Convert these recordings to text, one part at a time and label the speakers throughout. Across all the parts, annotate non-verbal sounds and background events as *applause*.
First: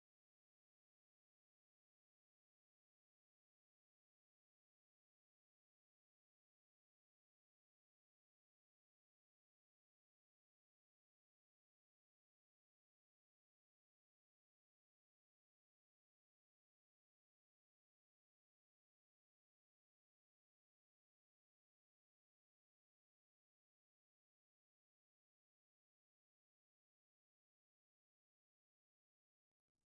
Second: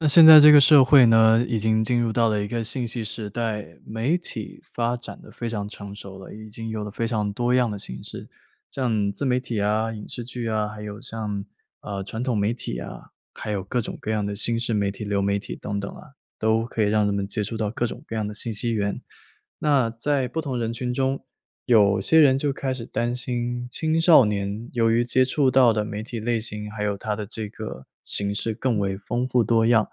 Speaker 1: 那现在这个社会呢，已经进入到了一个信息时代，媒体发展得非常成熟了。已经有了非常多样的形式。像自媒体啊、影视剧啊，还有像，呃，传统媒体啊，还有各种各样的新式媒体、流媒体，等等啊，都可以让人们接触到各种各样的信息源。那在不同人群中，有些人就开始担心，青少年由于接触到的媒体类型，还有它的这个形式更为丰富多样，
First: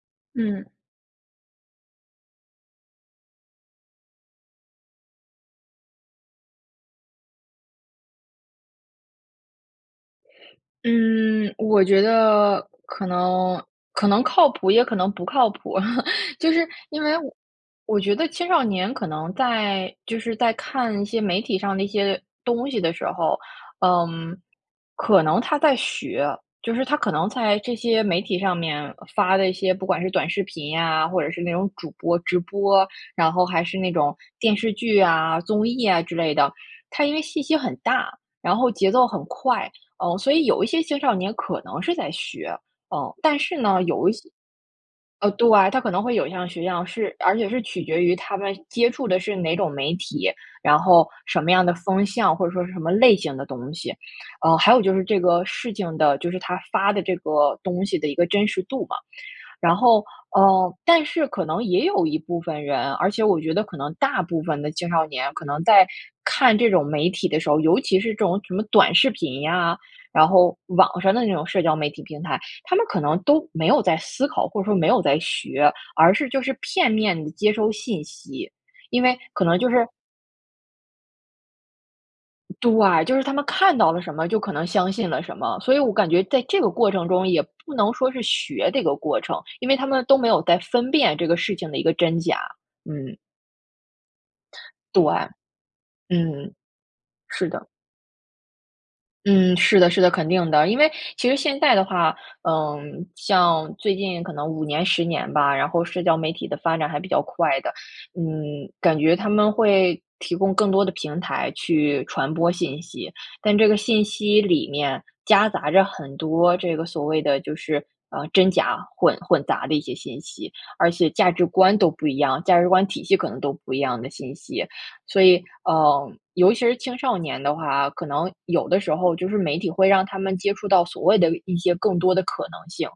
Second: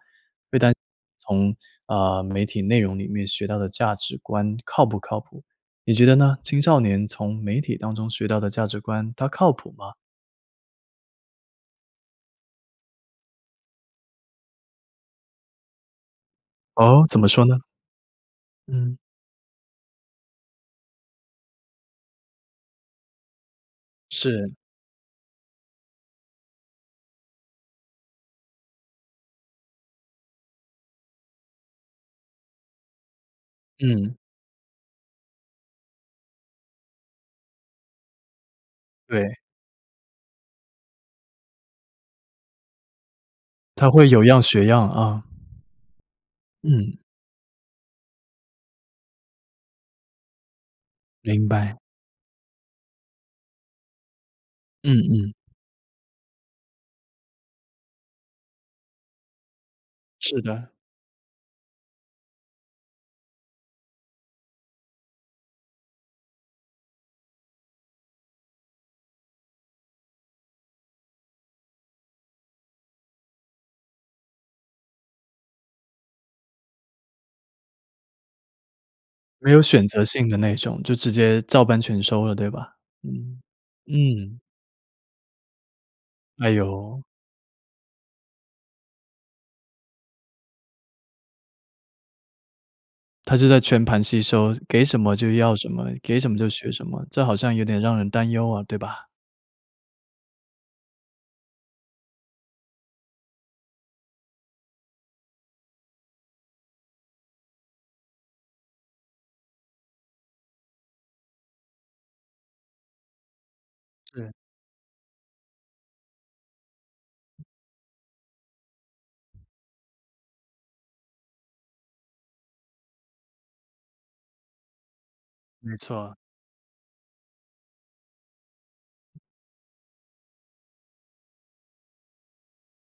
Speaker 1: 会
Speaker 2: 嗯。
Speaker 1: 担心从，呃，媒体内容里面学到的价值观靠不靠谱，你觉得呢？青少年从媒体当中学到的价值观，它靠谱吗？
Speaker 2: 嗯，我觉得，可能可能靠谱，也可能不靠谱。*laughs* 就是因
Speaker 1: 哦？
Speaker 2: 为，
Speaker 1: 怎么说呢？
Speaker 2: 我觉得青少年
Speaker 1: 嗯。
Speaker 2: 可能在就是在看一些媒体上的一些东西的时候，嗯，
Speaker 1: 是。
Speaker 2: 可能他在学，就是他可能在这些媒体上面发的一些，不管是短视频呀，或者是那种主播直播，然后还是那
Speaker 1: 嗯。
Speaker 2: 种电视剧啊、综艺啊之类的。它因为信息很大，然后节奏很
Speaker 1: 对。
Speaker 2: 快，嗯，所以有一些青少年可能是在学，嗯。但是呢，
Speaker 1: 他会
Speaker 2: 有一
Speaker 1: 有
Speaker 2: 些
Speaker 1: 样学样啊。
Speaker 2: 呃，对，他可能会有样学样，
Speaker 1: 嗯。
Speaker 2: 是而且是取决于他们接触的是哪种媒体，然后什
Speaker 1: 明
Speaker 2: 么样的
Speaker 1: 白。
Speaker 2: 风向，或者说是什么类型的东西。嗯，还有
Speaker 1: 嗯，
Speaker 2: 就是这
Speaker 1: 嗯。
Speaker 2: 个事情的，就是他发的这个东西的一个真实度嘛。然后，
Speaker 1: 是的。
Speaker 2: 嗯，但是可能也有一部分人，而且我觉得可能大部分的青少年，可能在看这种媒体的时候，尤其是这种什么短视频呀，然后网上的那种社交媒体平台，他们可能都没有在思考，或者说没有在学，而是就是片面地接收信息。因为，可
Speaker 1: 没
Speaker 2: 能
Speaker 1: 有
Speaker 2: 就
Speaker 1: 选
Speaker 2: 是
Speaker 1: 择性的那种，就直接照搬全收了，对吧？
Speaker 2: 对，就是他
Speaker 1: 嗯，
Speaker 2: 们看到了什么，
Speaker 1: 嗯。
Speaker 2: 就可能相信了什么。所以我感觉在
Speaker 1: 哎
Speaker 2: 这个过
Speaker 1: 呦。
Speaker 2: 程中，也不能说是学这个过程，因为他们都没有在分辨这个事情的一个真假，嗯。
Speaker 1: 他就在全盘吸收，
Speaker 2: *inhales*
Speaker 1: 给什
Speaker 2: 对，
Speaker 1: 么就要什么，给什么就
Speaker 2: 嗯，
Speaker 1: 学什么，这好
Speaker 2: 是
Speaker 1: 像有
Speaker 2: 的。
Speaker 1: 点让人担忧啊，对吧？
Speaker 2: 嗯，是的，是的，肯定的。因为其实现在的话，嗯，像最近可能5年、10年吧，然后社交媒体的发展还比较快的。嗯，感觉他们会提供更多的平台去传播信息。但这个信
Speaker 1: 对。
Speaker 2: 息里面，夹杂着很多这个所谓的就是，呃，真假混混杂的一些信息，而且价值观都不一样，价值观体系可能都不一样的信息。所以，
Speaker 1: 没错。
Speaker 2: 嗯，尤其是青少年的话，可能有的时候，就是媒体会让他们接触到，所谓的一些更多的可能性。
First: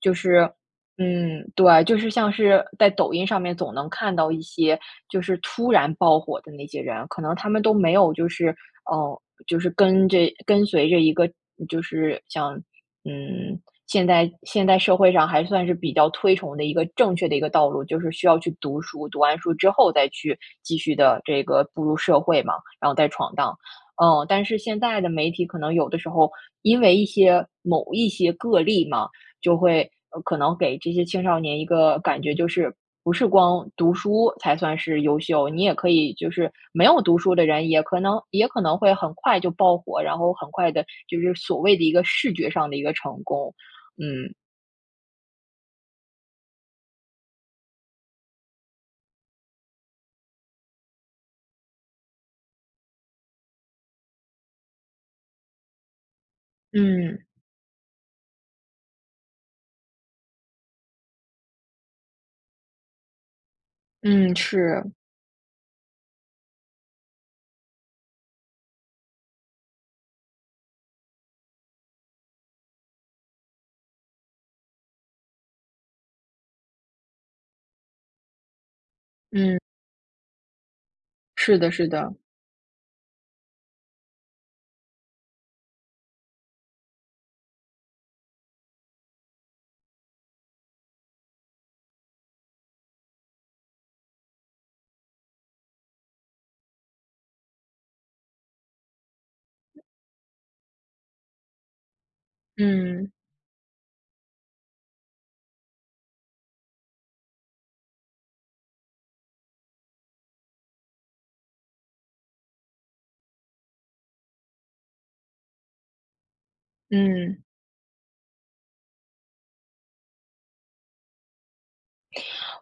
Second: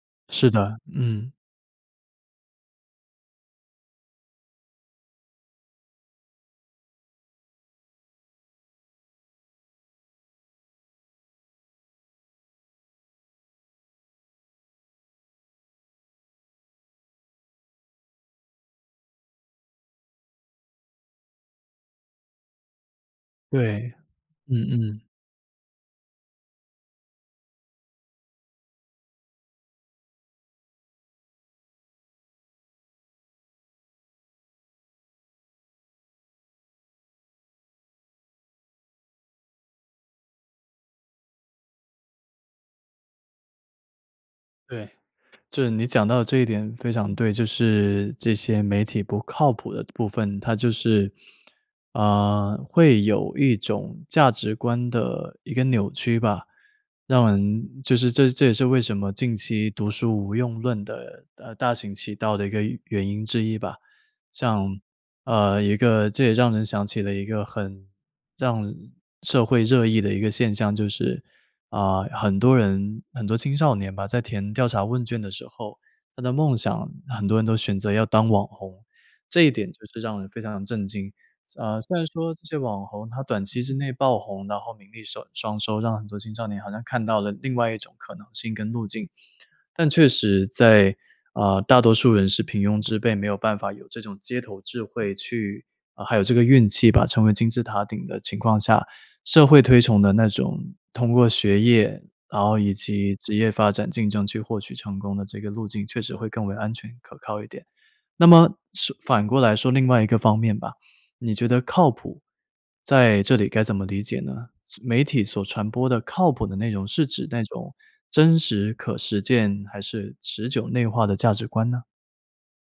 Speaker 2: 就是
Speaker 1: 是的，嗯。
Speaker 2: 嗯，对，就是像是在抖音上面总能看到一些，就是突然爆火的那些人，可能他们都没有就是，嗯，就是跟着跟随着一个就是像嗯，现代现代社会上还算是比较推崇的一个正确的一个道路，就是需要去读书，读完书之后再去继续地这个步入社会嘛，然后再闯荡。
Speaker 1: 对，
Speaker 2: 嗯，但是
Speaker 1: 嗯
Speaker 2: 现在
Speaker 1: 嗯。
Speaker 2: 的媒体可能有的时候，因为一些某一些个例嘛，就会，呃，可能给这些青少年一个感觉，就是不是光读书才算是优秀，你也可以就是没有读书的人，也可能也可能会很快就爆火，然后很快地，就是所谓的一个视觉上的一个成功，嗯。
Speaker 1: 对，就是你讲到的这一点非常对。就是这些媒体不靠谱的部分，它就是，呃，会有一种价值观的一个扭曲吧。
Speaker 2: 嗯。
Speaker 1: 让人就是这这也是为什么近期读书无用论的呃，大行其道的一个原因之一吧。
Speaker 2: 嗯，
Speaker 1: 像
Speaker 2: 是。
Speaker 1: 呃，一个这也让人想起了一个很让社会热议的一个现象，就是，啊，很多人很多青少年吧，在填调查问卷的时候，他的梦想，很多人都选择要当网红。这一
Speaker 2: 嗯。
Speaker 1: 点就是让人非常地震惊。
Speaker 2: 是的，
Speaker 1: 啊，
Speaker 2: 是
Speaker 1: 虽然
Speaker 2: 的。
Speaker 1: 说这些网红他短期之内爆红，然后名利收双收，让很多青少年好像看到了另外一种可能性跟路径。但确实在啊，大多数人是平庸之辈，没有办法有这种街头智慧去啊还有这个运气吧，成为金字塔顶的情况下，社会推崇的那种通过学业，然后以
Speaker 2: 嗯。
Speaker 1: 及职业发展竞争去获取成功的这个路径，确实会更为安全可靠一点。那么，是反过来说另外一个方面吧，你觉得靠谱，在这里该怎么理解呢？所媒体所传播的靠谱的内容，是指
Speaker 2: 嗯。
Speaker 1: 那种真实可实践，还是持久内化的价值观呢？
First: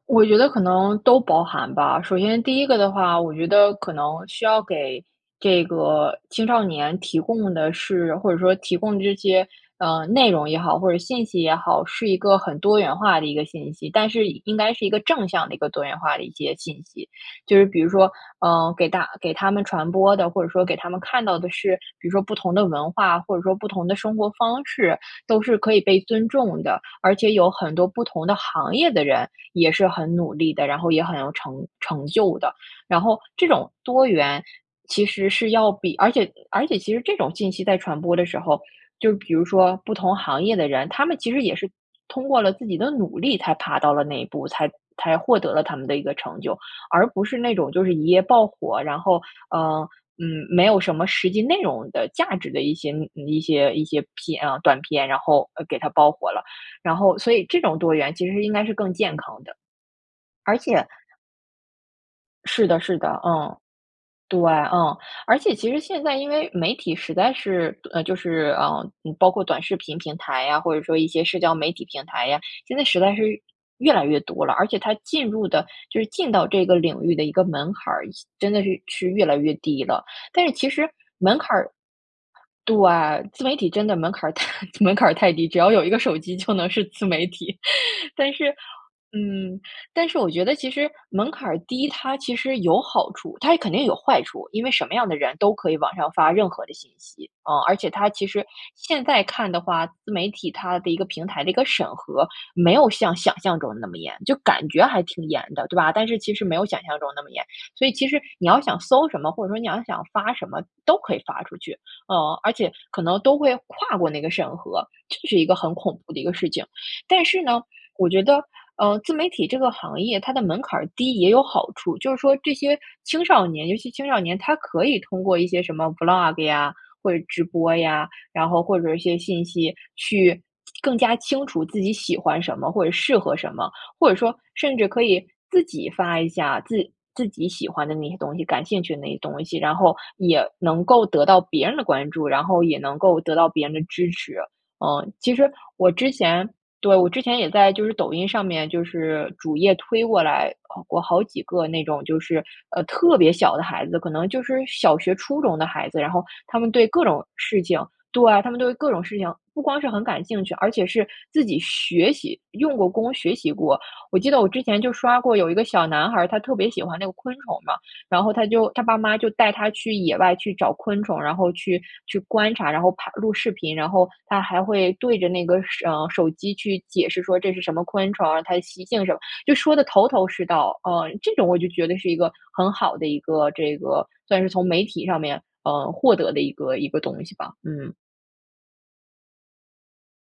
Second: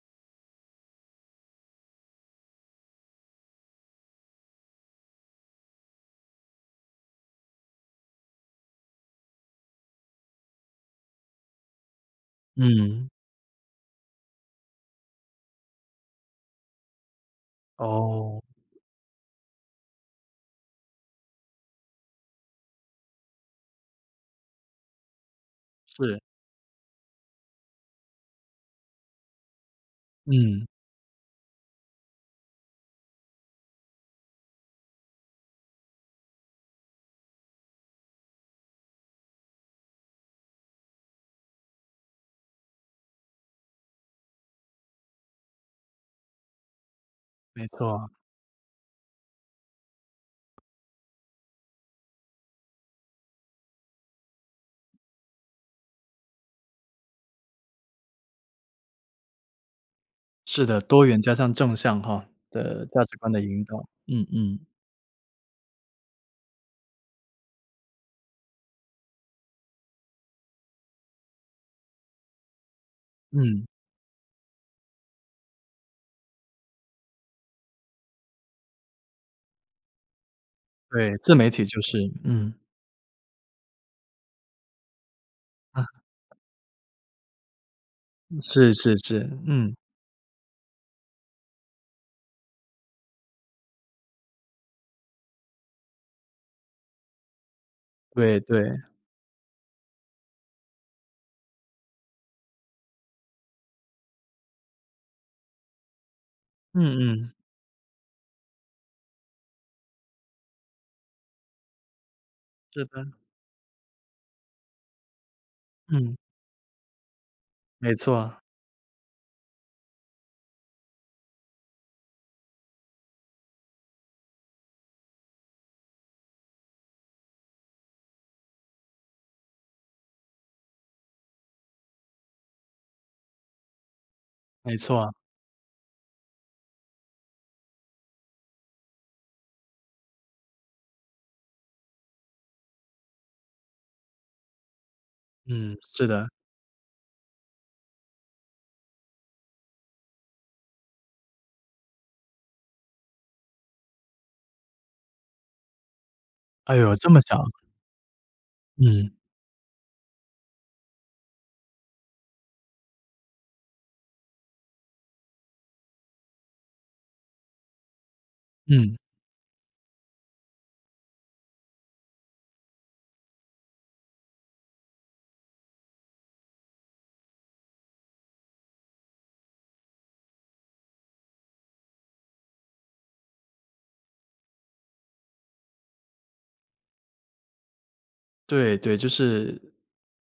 Speaker 2: 我觉得可能都包含吧。首先第1个的话，我觉得可能需要给这个青少年提供的是或者说提供这些，呃，内容也好，或者信息也好，是一个很多元
Speaker 1: 嗯。
Speaker 2: 化的一个信息，但是应应该是一个正向的一个多元化的一些信息。就是比如说，
Speaker 1: 哦。
Speaker 2: 呃，给大给他们传播的，或者说给他们看到的是，比如说不同的文化，或者说不同的生活方式，都是可以被
Speaker 1: 是。
Speaker 2: 尊重的。而且有很多不同的行业的人也是很努力
Speaker 1: 嗯。
Speaker 2: 的，然后也很有成成就的。然后，这种多元，其实是要比而且而且其实这种信息在传播的时候，就比如说不同行业的人，他们其实也是通过了自己的努力才爬到了那一步，才才获得了他们的一个成就，而不是那
Speaker 1: 没
Speaker 2: 种就是一
Speaker 1: 错。
Speaker 2: 夜爆火，然后，呃，嗯没有什么实际内容的、价值的一些嗯，一些一些片哦短片，然后给他爆火了。然后，所以这种多元其实是应该是更健康的。而
Speaker 1: 是的，
Speaker 2: 且
Speaker 1: 多元加上正向哈，
Speaker 2: 是的，
Speaker 1: 的
Speaker 2: 是
Speaker 1: 价
Speaker 2: 的，
Speaker 1: 值观的
Speaker 2: 嗯，
Speaker 1: 引导，嗯，
Speaker 2: 对，
Speaker 1: 嗯。
Speaker 2: 嗯。而且其实现在因为媒体实在是，呃就是嗯，包括短视频平台呀，或者说一些社交媒体平台呀，现在实在是
Speaker 1: 嗯。
Speaker 2: 越来越多了。而且它进入的就是进到这个领域的一个门槛儿，趋真的是趋于越来越低了。但是其实
Speaker 1: 对，自
Speaker 2: 门
Speaker 1: 媒
Speaker 2: 槛
Speaker 1: 体
Speaker 2: 儿
Speaker 1: 就是，嗯。
Speaker 2: 对，自媒体真的门槛儿太门槛儿太低，只要有
Speaker 1: 啊。
Speaker 2: 一个手机就能是自媒体。*laughs* 但
Speaker 1: 嗯，
Speaker 2: 是，
Speaker 1: 是，是，是，
Speaker 2: 嗯，
Speaker 1: 嗯。
Speaker 2: 但是我觉得其实门槛儿低，它其实有好处。它也肯定有坏处，因为什么样的人都可以往上发任何的信息。啊，而且它其
Speaker 1: 对，
Speaker 2: 实
Speaker 1: 对。
Speaker 2: 现在看的话，自媒体它的一个平台的一个审核，没有像想象中那么严，就感觉还挺严的，对吧？但是其实没有想象
Speaker 1: 嗯，
Speaker 2: 中那么
Speaker 1: 嗯。
Speaker 2: 严。所以其实你要想搜什么，或者说你要想发什么都可以发出去。呃，而且
Speaker 1: 是
Speaker 2: 可
Speaker 1: 班。
Speaker 2: 能都会跨过那个审核，这是一个很恐怖
Speaker 1: 嗯。
Speaker 2: 的一个事情。但是呢，
Speaker 1: 没
Speaker 2: 我
Speaker 1: 错
Speaker 2: 觉
Speaker 1: 啊。
Speaker 2: 得，呃，自媒体这个行业它的门槛儿低也有好处。就是说这些青少年，尤其青少年，他可以通过一些什么 Vlog 呀，或者直播呀，然后或者一些信息，去更加清楚自己喜欢什么或者适合什么。或者说甚
Speaker 1: 没
Speaker 2: 至
Speaker 1: 错
Speaker 2: 可
Speaker 1: 啊。
Speaker 2: 以自己发一下自自己喜欢的那些东西、感兴趣的那些东西，然后也能够得到别人的关注，然后也能够得到别人的支持，嗯。其实
Speaker 1: 嗯，
Speaker 2: 我
Speaker 1: 是
Speaker 2: 之
Speaker 1: 的。
Speaker 2: 前对，我之前也在就是抖音上面，就是主页推过来，呃，过好几个那种就是，呃，特别小的孩子，可能就是小学初中的孩子，然后他们
Speaker 1: 哎
Speaker 2: 对
Speaker 1: 呦，
Speaker 2: 各
Speaker 1: 这么
Speaker 2: 种
Speaker 1: 小。
Speaker 2: 事情对，他们对各种
Speaker 1: 嗯。
Speaker 2: 事情不光是很感兴趣，而且是自己学习，用过功学习过。我记得我之前就刷过有一个小男孩儿，他特别喜欢那个昆虫嘛，然后他就他爸
Speaker 1: 嗯。
Speaker 2: 妈就带他去野外去找昆虫，然后去，去观察，然后拍录视频。然后他还会对着那个手呃，手机去解释说，这是什么昆虫啊，它的习性什么，就说得头头是道。呃，这种我就觉得是一个很好的一个，这个，算是从媒体上面，呃，获得的一个一个东西吧，嗯。
Speaker 1: 对，对，就是，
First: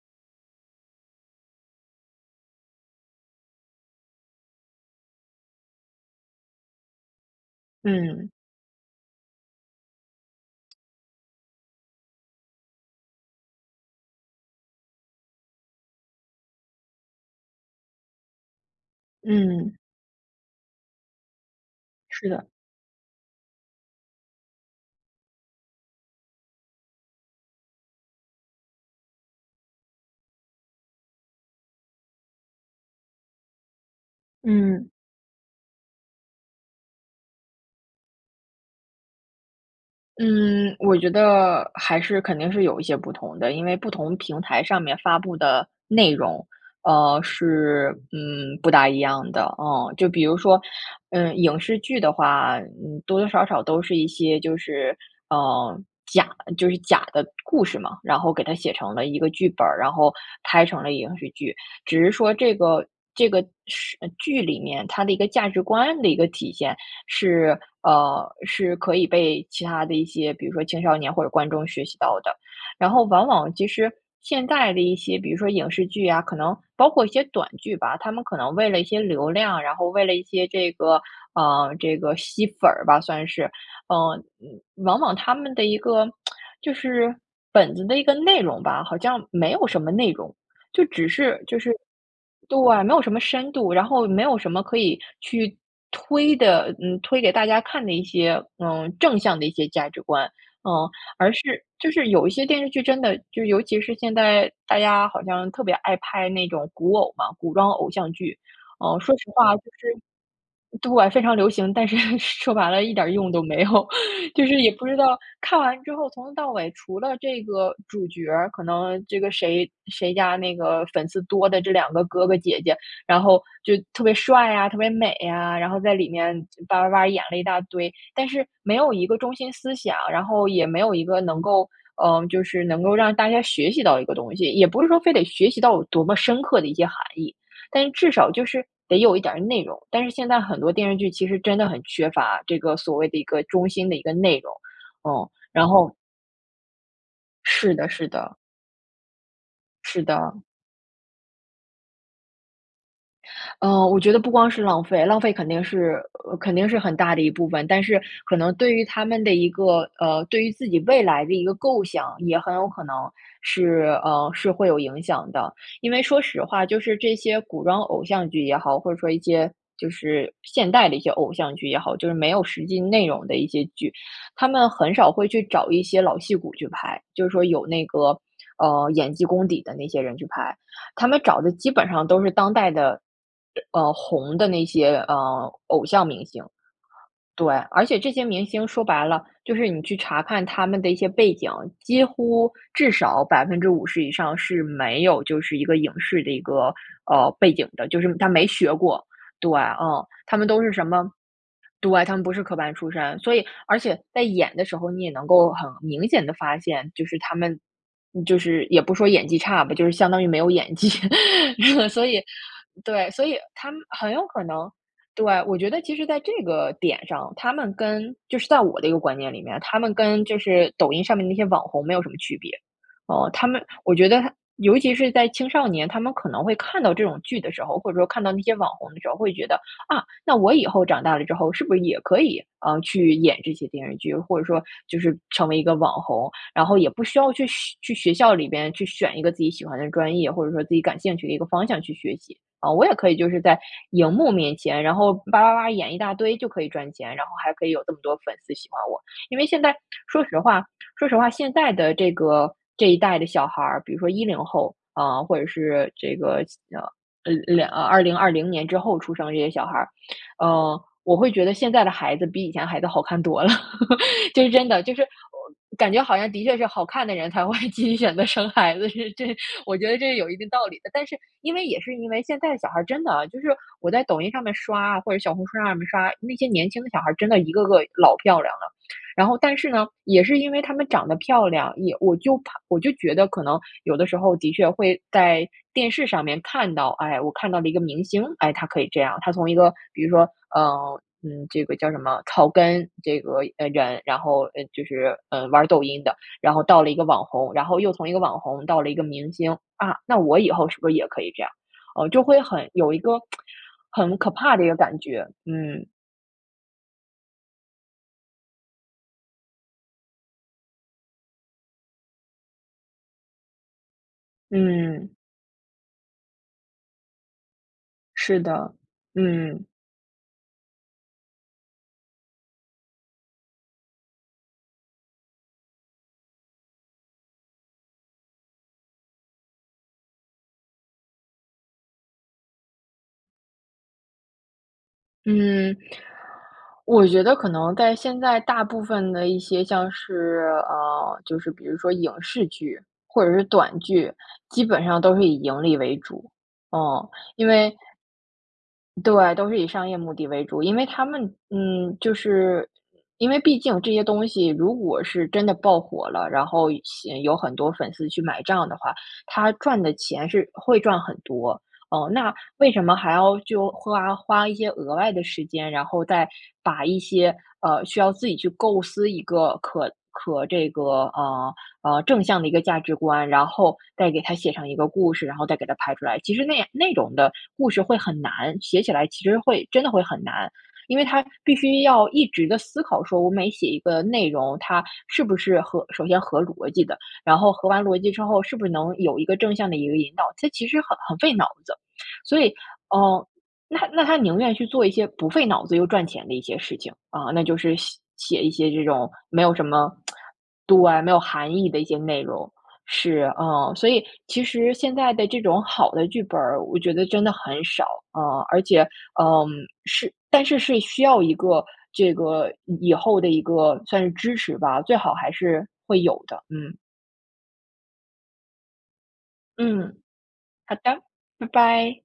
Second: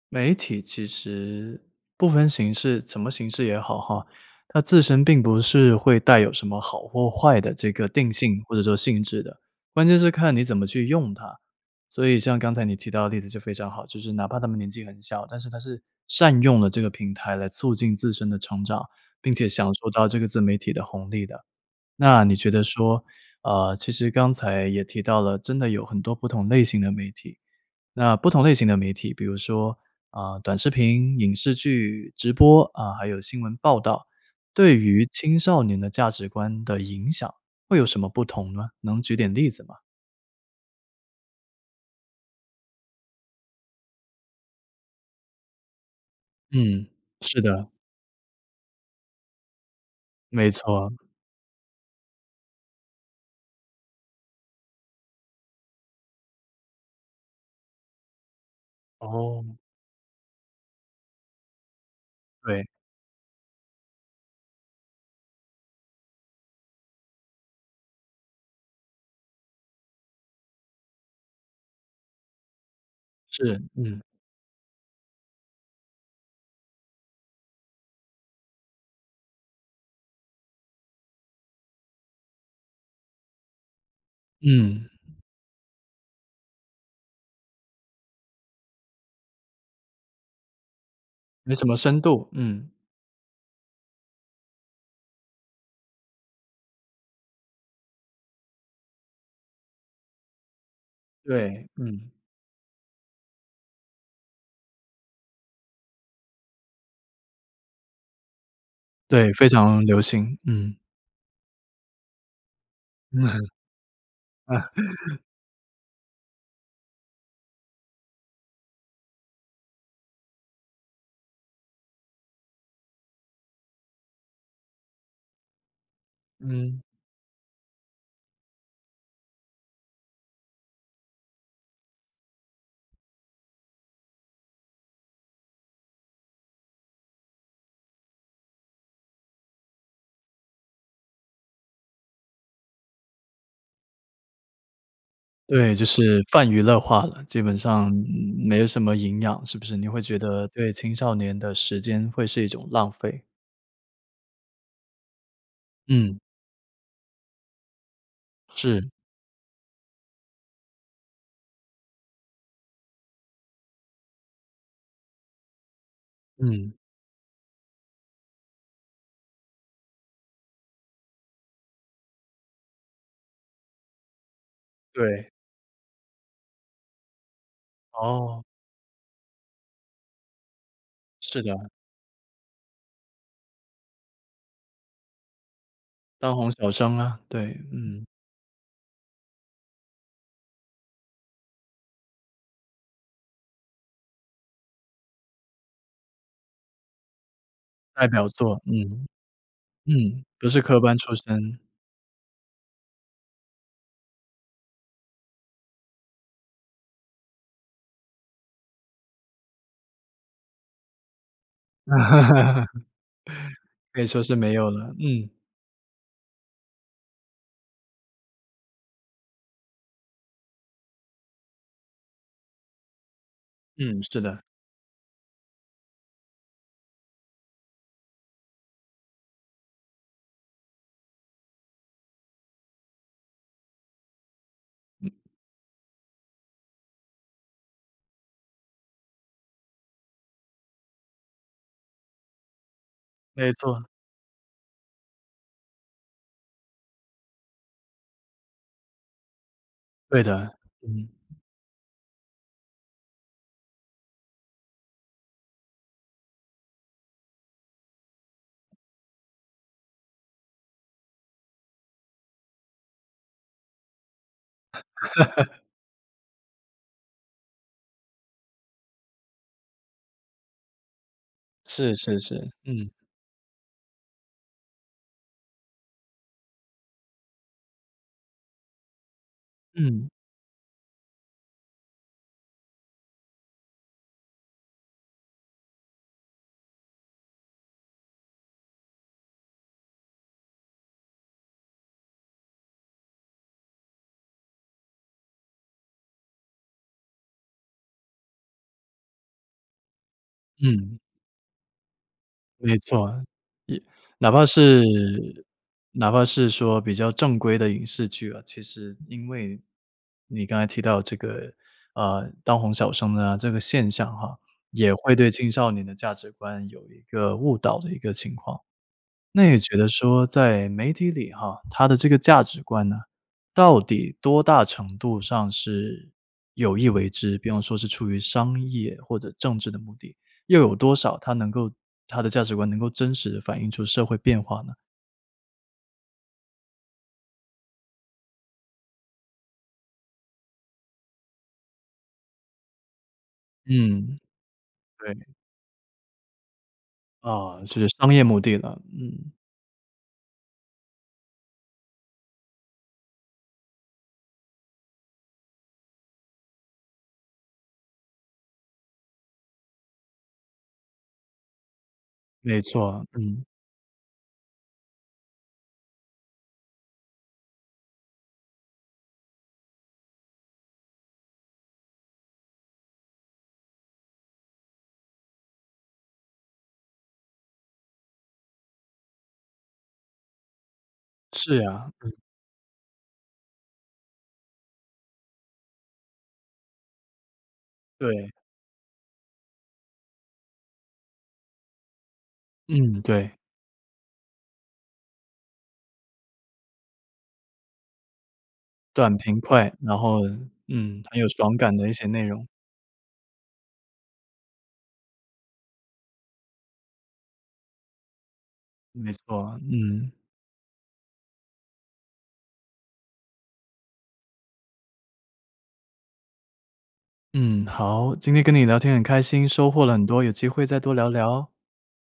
Speaker 1: 媒体其实不分形式，什么形式也好哈，它自身并不是会带有什么好或坏的这个定
Speaker 2: 嗯。
Speaker 1: 性或者说性质的，关键是看你怎么去用它。所以像刚才你提到的例子就非常好，就是哪怕他们年纪很小，但是他是善用了这个平台来促进自身的成长，并且享
Speaker 2: 嗯。
Speaker 1: 受到这个自媒体的红利的。那
Speaker 2: 是
Speaker 1: 你
Speaker 2: 的。
Speaker 1: 觉得说，呃，其实刚才也提到了，真的有很多不同类型的媒体。那不同类型的媒体，比如说，啊，短视频、影视剧、直播，啊，还有新闻报道，对
Speaker 2: 嗯。
Speaker 1: 于青少年的价值观的影响会有什么不同呢？能举点例子吗？
Speaker 2: 嗯，我觉得还是肯定是有一些不同的，因为不同平台上面发布的内容，
Speaker 1: 嗯，
Speaker 2: 呃，
Speaker 1: 是的。
Speaker 2: 是，嗯，不大一样的，嗯。就比如
Speaker 1: 没
Speaker 2: 说，
Speaker 1: 错。
Speaker 2: 嗯，影视剧的话，嗯，多多少少都是一些就是，嗯，假就是假的故事嘛，然后给它写成了一个剧
Speaker 1: 哦。
Speaker 2: 本儿，然后拍成了影视剧。只是说这
Speaker 1: 对。
Speaker 2: 个这个时剧里面，它的一个价值观的一个体现是呃，是可以被其他的一些，比如说青少年或者观众学习到的。然后往往
Speaker 1: 是，
Speaker 2: 其实
Speaker 1: 嗯。
Speaker 2: 现在的一些，比如说影视剧啊，可能包括一些短剧吧，他们可能为了一些流量，然后为了一些这个，嗯，这个吸粉儿吧算是。嗯，嗯，
Speaker 1: 嗯。
Speaker 2: 往往他们的一个，*tsk* 就是本子的一个内容吧，好像没有什么内容，就只是
Speaker 1: 没
Speaker 2: 就
Speaker 1: 什
Speaker 2: 是
Speaker 1: 么深度，嗯。
Speaker 2: 对，没有什么深度，然后没有什么可以去推的嗯，推给大家看的一些，嗯，正向的一些价值观。嗯，而是
Speaker 1: 对，
Speaker 2: 就是
Speaker 1: 嗯。
Speaker 2: 有一些电视剧真的就尤其是现在大家好像特别爱拍那种古偶嘛-古装偶像剧。哦，说实
Speaker 1: 对，非
Speaker 2: 话就
Speaker 1: 常
Speaker 2: 是
Speaker 1: 流行，嗯。
Speaker 2: 对，非常流行，但是说白了一点
Speaker 1: 嗯
Speaker 2: 用都
Speaker 1: 哼。
Speaker 2: 没有，就是也不知道，
Speaker 1: *laughs*
Speaker 2: 看完之后从头到尾除了这个主角儿，可能这个谁谁家那个粉丝多的这2个哥哥姐姐，然后就特别帅啊、特别美啊，然后在里面吧
Speaker 1: 嗯。
Speaker 2: 吧吧演了一大堆。但是，没有一个中心思想，然后也没有一个能够，嗯，就是能够让大家学习到一个东西，也不是说非得学习到有多么深刻的一些含义，但是至少就是得有一点儿内容。但是现在很多电视剧其实真的很缺乏，这个所谓的一个中心的一个内容。嗯，然
Speaker 1: 对，就
Speaker 2: 后
Speaker 1: 是泛娱乐化了，基本
Speaker 2: 是的，
Speaker 1: 上，
Speaker 2: 是
Speaker 1: 嗯，
Speaker 2: 的。
Speaker 1: 没有什么营养，是不是？你会
Speaker 2: 是
Speaker 1: 觉
Speaker 2: 的。
Speaker 1: 得对青少年的时间，会是一种浪费。
Speaker 2: 嗯，我觉得不光是浪费，浪费肯定是，
Speaker 1: 嗯。
Speaker 2: 呃，肯定是很大的一部分，但是可能对于
Speaker 1: 是。
Speaker 2: 他们的一个呃，对于自己未来的一个构想，也很有可能，是，嗯，是会有影响的。因为说实话，
Speaker 1: 嗯。
Speaker 2: 就是这些古装偶像剧也好，或者说一些，就是现代的一些偶像剧也好，就是没有实际内容的一些剧，他们很少会
Speaker 1: 对。
Speaker 2: 去找一些老戏骨去拍，就是说有那个，
Speaker 1: 哦。
Speaker 2: 嗯，演技功底的那些人去拍。他们找
Speaker 1: 是
Speaker 2: 的
Speaker 1: 的。
Speaker 2: 基本上都是当代的呃嗯，红的那些，嗯，偶像明
Speaker 1: 当
Speaker 2: 星。
Speaker 1: 红小生啊，
Speaker 2: 对，
Speaker 1: 对，
Speaker 2: 而且
Speaker 1: 嗯。
Speaker 2: 这些明星说白了，就是你去查看他们的一些背景，几乎至少50%以上是没有，就是一个影视的一个，呃，背景的，就
Speaker 1: 代
Speaker 2: 是
Speaker 1: 表
Speaker 2: 他没
Speaker 1: 作，
Speaker 2: 学过。
Speaker 1: 嗯，
Speaker 2: 对，嗯，
Speaker 1: 嗯，
Speaker 2: 他们
Speaker 1: 不是
Speaker 2: 都是
Speaker 1: 科
Speaker 2: 什
Speaker 1: 班
Speaker 2: 么
Speaker 1: 出身。
Speaker 2: 对，他们不是科班出身。所以而且在演的时候，你也能够很明显地发现，就是他们就是也不说演技差吧，就是相当于没有演技。*laughs* 所以对，所以他
Speaker 1: *laughs*
Speaker 2: 们
Speaker 1: 可以
Speaker 2: 很
Speaker 1: 说
Speaker 2: 有
Speaker 1: 是
Speaker 2: 可
Speaker 1: 没有
Speaker 2: 能
Speaker 1: 了，
Speaker 2: 对，
Speaker 1: 嗯。
Speaker 2: 我觉得其实在这个点上，他们跟-就是在我的一个观念里面-他们跟就是抖音上面那些网红没有什么区别。哦，他们我
Speaker 1: 嗯，
Speaker 2: 觉
Speaker 1: 是
Speaker 2: 得他
Speaker 1: 的。
Speaker 2: 尤其是在青少年，他们可能会看到这种剧的时候，或者说看到那些网红的时候，会觉得，啊，那我以后长大了之后，是不是也可以，嗯，去演这些电视剧，或者说就是
Speaker 1: 嗯。
Speaker 2: 成为一个网红，然后也不需要去学去学校里边去选一个自己喜欢的专业，或者说自己感兴趣的一个方向去学习。嗯，我也可以就是
Speaker 1: 没
Speaker 2: 在
Speaker 1: 错。
Speaker 2: 荧幕面前，然后吧吧吧演一大堆就可以赚钱，然后还可以有这么多粉丝喜欢我。因为现在，
Speaker 1: 对
Speaker 2: 说实
Speaker 1: 的，
Speaker 2: 话
Speaker 1: 嗯。
Speaker 2: 说实话现在的这个这一代的小孩儿，比如说10后，啊，或者是这个，嗯，呃，呃，2020年之后出生的这些小孩，嗯，我会觉得现在的孩子比以前孩子好看多了。*laughs* 这是真的，就是
Speaker 1: *laughs*
Speaker 2: 我感觉好像的确是好看的人才会继续选择生孩子，是这我觉得这是有一定道理的。但是因为，也是
Speaker 1: 是，
Speaker 2: 因
Speaker 1: 是，
Speaker 2: 为现
Speaker 1: 是，
Speaker 2: 在的小孩
Speaker 1: 嗯。
Speaker 2: 真的啊，就是我在抖音上面刷啊，或者小红书上面刷，那些年轻的小孩真的一个个老漂亮了。然后但是呢，
Speaker 1: 嗯。
Speaker 2: 也是因为他们长得漂亮，也我就怕我就觉得可能有的时候的确会在电视上面看到，哎，我看到了一个明星，哎，他可以这样，他从一个比如说，呃，嗯，这个叫什么草根，这个嗯，人，然后，呃，就是，嗯，玩抖音的，然后到了一个网红，然后又从一个网红到了一个明星。啊，那我以后是不是
Speaker 1: 嗯。
Speaker 2: 也可以这样？嗯，就会很
Speaker 1: 没
Speaker 2: 有一
Speaker 1: 错，
Speaker 2: 个
Speaker 1: 也
Speaker 2: *tsk* 很可
Speaker 1: 哪怕
Speaker 2: 怕的一个
Speaker 1: 是
Speaker 2: 感觉，嗯。
Speaker 1: 哪怕是说比较正规的影视剧啊，其实，因为你刚才提到这个，呃，当红小生啊，这个现象哈，也会
Speaker 2: 嗯。
Speaker 1: 对青少年的价值观有一个误导的一个情
Speaker 2: 是
Speaker 1: 况。
Speaker 2: 的，
Speaker 1: 那你
Speaker 2: 嗯。
Speaker 1: 觉得说，在媒体里哈，它的这个价值观呢，到底多大程度上是有意为之？比方说是出于商业或者政治的目的，又有多少它能够它的价值观能够真实地反映出社会变化呢？
Speaker 2: 嗯，我觉得可能在现在大部分的一些像是呃，就是比如说影视剧，或者是短剧，
Speaker 1: 嗯，
Speaker 2: 基本上都
Speaker 1: 对。
Speaker 2: 是以盈利为主。嗯，因
Speaker 1: 啊，
Speaker 2: 为
Speaker 1: 是商业目的了，嗯。
Speaker 2: 对，都是以商业目的为主。因为它们，嗯，就是因为毕竟这些东西如果是真的爆火了，然后吸引有很多粉丝去买账的话，它赚的钱是会赚很多。嗯那，
Speaker 1: 没
Speaker 2: 为什么
Speaker 1: 错，
Speaker 2: 还要
Speaker 1: 嗯。
Speaker 2: 就花花一些额外的时间，然后再把一些，呃，需要自己去构思一个可可这个呃，呃正向的一个价值观，然后再给它写上一个故事，然后再给它拍出来？其实那样那种的故事会很难，写起来其实会真的会很难。因为它
Speaker 1: 是
Speaker 2: 必须
Speaker 1: 呀，
Speaker 2: 要
Speaker 1: 嗯。
Speaker 2: 一直地思考说我每写一个内容，它是不是合首先合逻辑的，然后合完逻辑之
Speaker 1: 对。
Speaker 2: 后，是不是能有一个正向的有一个引导，这其实很很费脑子。所以，
Speaker 1: 嗯，
Speaker 2: 嗯，
Speaker 1: 对。
Speaker 2: 那那他宁愿去做一些不费脑子又赚钱的一些事情，啊，那就是写写一些这种
Speaker 1: 短、平、
Speaker 2: 没有什
Speaker 1: 快，
Speaker 2: 么
Speaker 1: 然后，
Speaker 2: *tsk* 对，
Speaker 1: 嗯，
Speaker 2: 没
Speaker 1: 很
Speaker 2: 有
Speaker 1: 有
Speaker 2: 含
Speaker 1: 爽
Speaker 2: 义
Speaker 1: 感
Speaker 2: 的一
Speaker 1: 的一
Speaker 2: 些
Speaker 1: 些
Speaker 2: 内
Speaker 1: 内容。
Speaker 2: 容。是，啊，所以其实现在的这种好的剧本儿，我觉得真的很少，啊，而且，
Speaker 1: 没
Speaker 2: 嗯，
Speaker 1: 错，嗯。
Speaker 2: 是但是，是需要一个，这个，以以后的一个算是支持吧，最好还是会有的，嗯。
Speaker 1: 嗯，好，今天跟你聊天很开心，收获了
Speaker 2: 嗯，
Speaker 1: 很多，有机会
Speaker 2: 好
Speaker 1: 再多
Speaker 2: 的，
Speaker 1: 聊
Speaker 2: 拜
Speaker 1: 聊。
Speaker 2: 拜。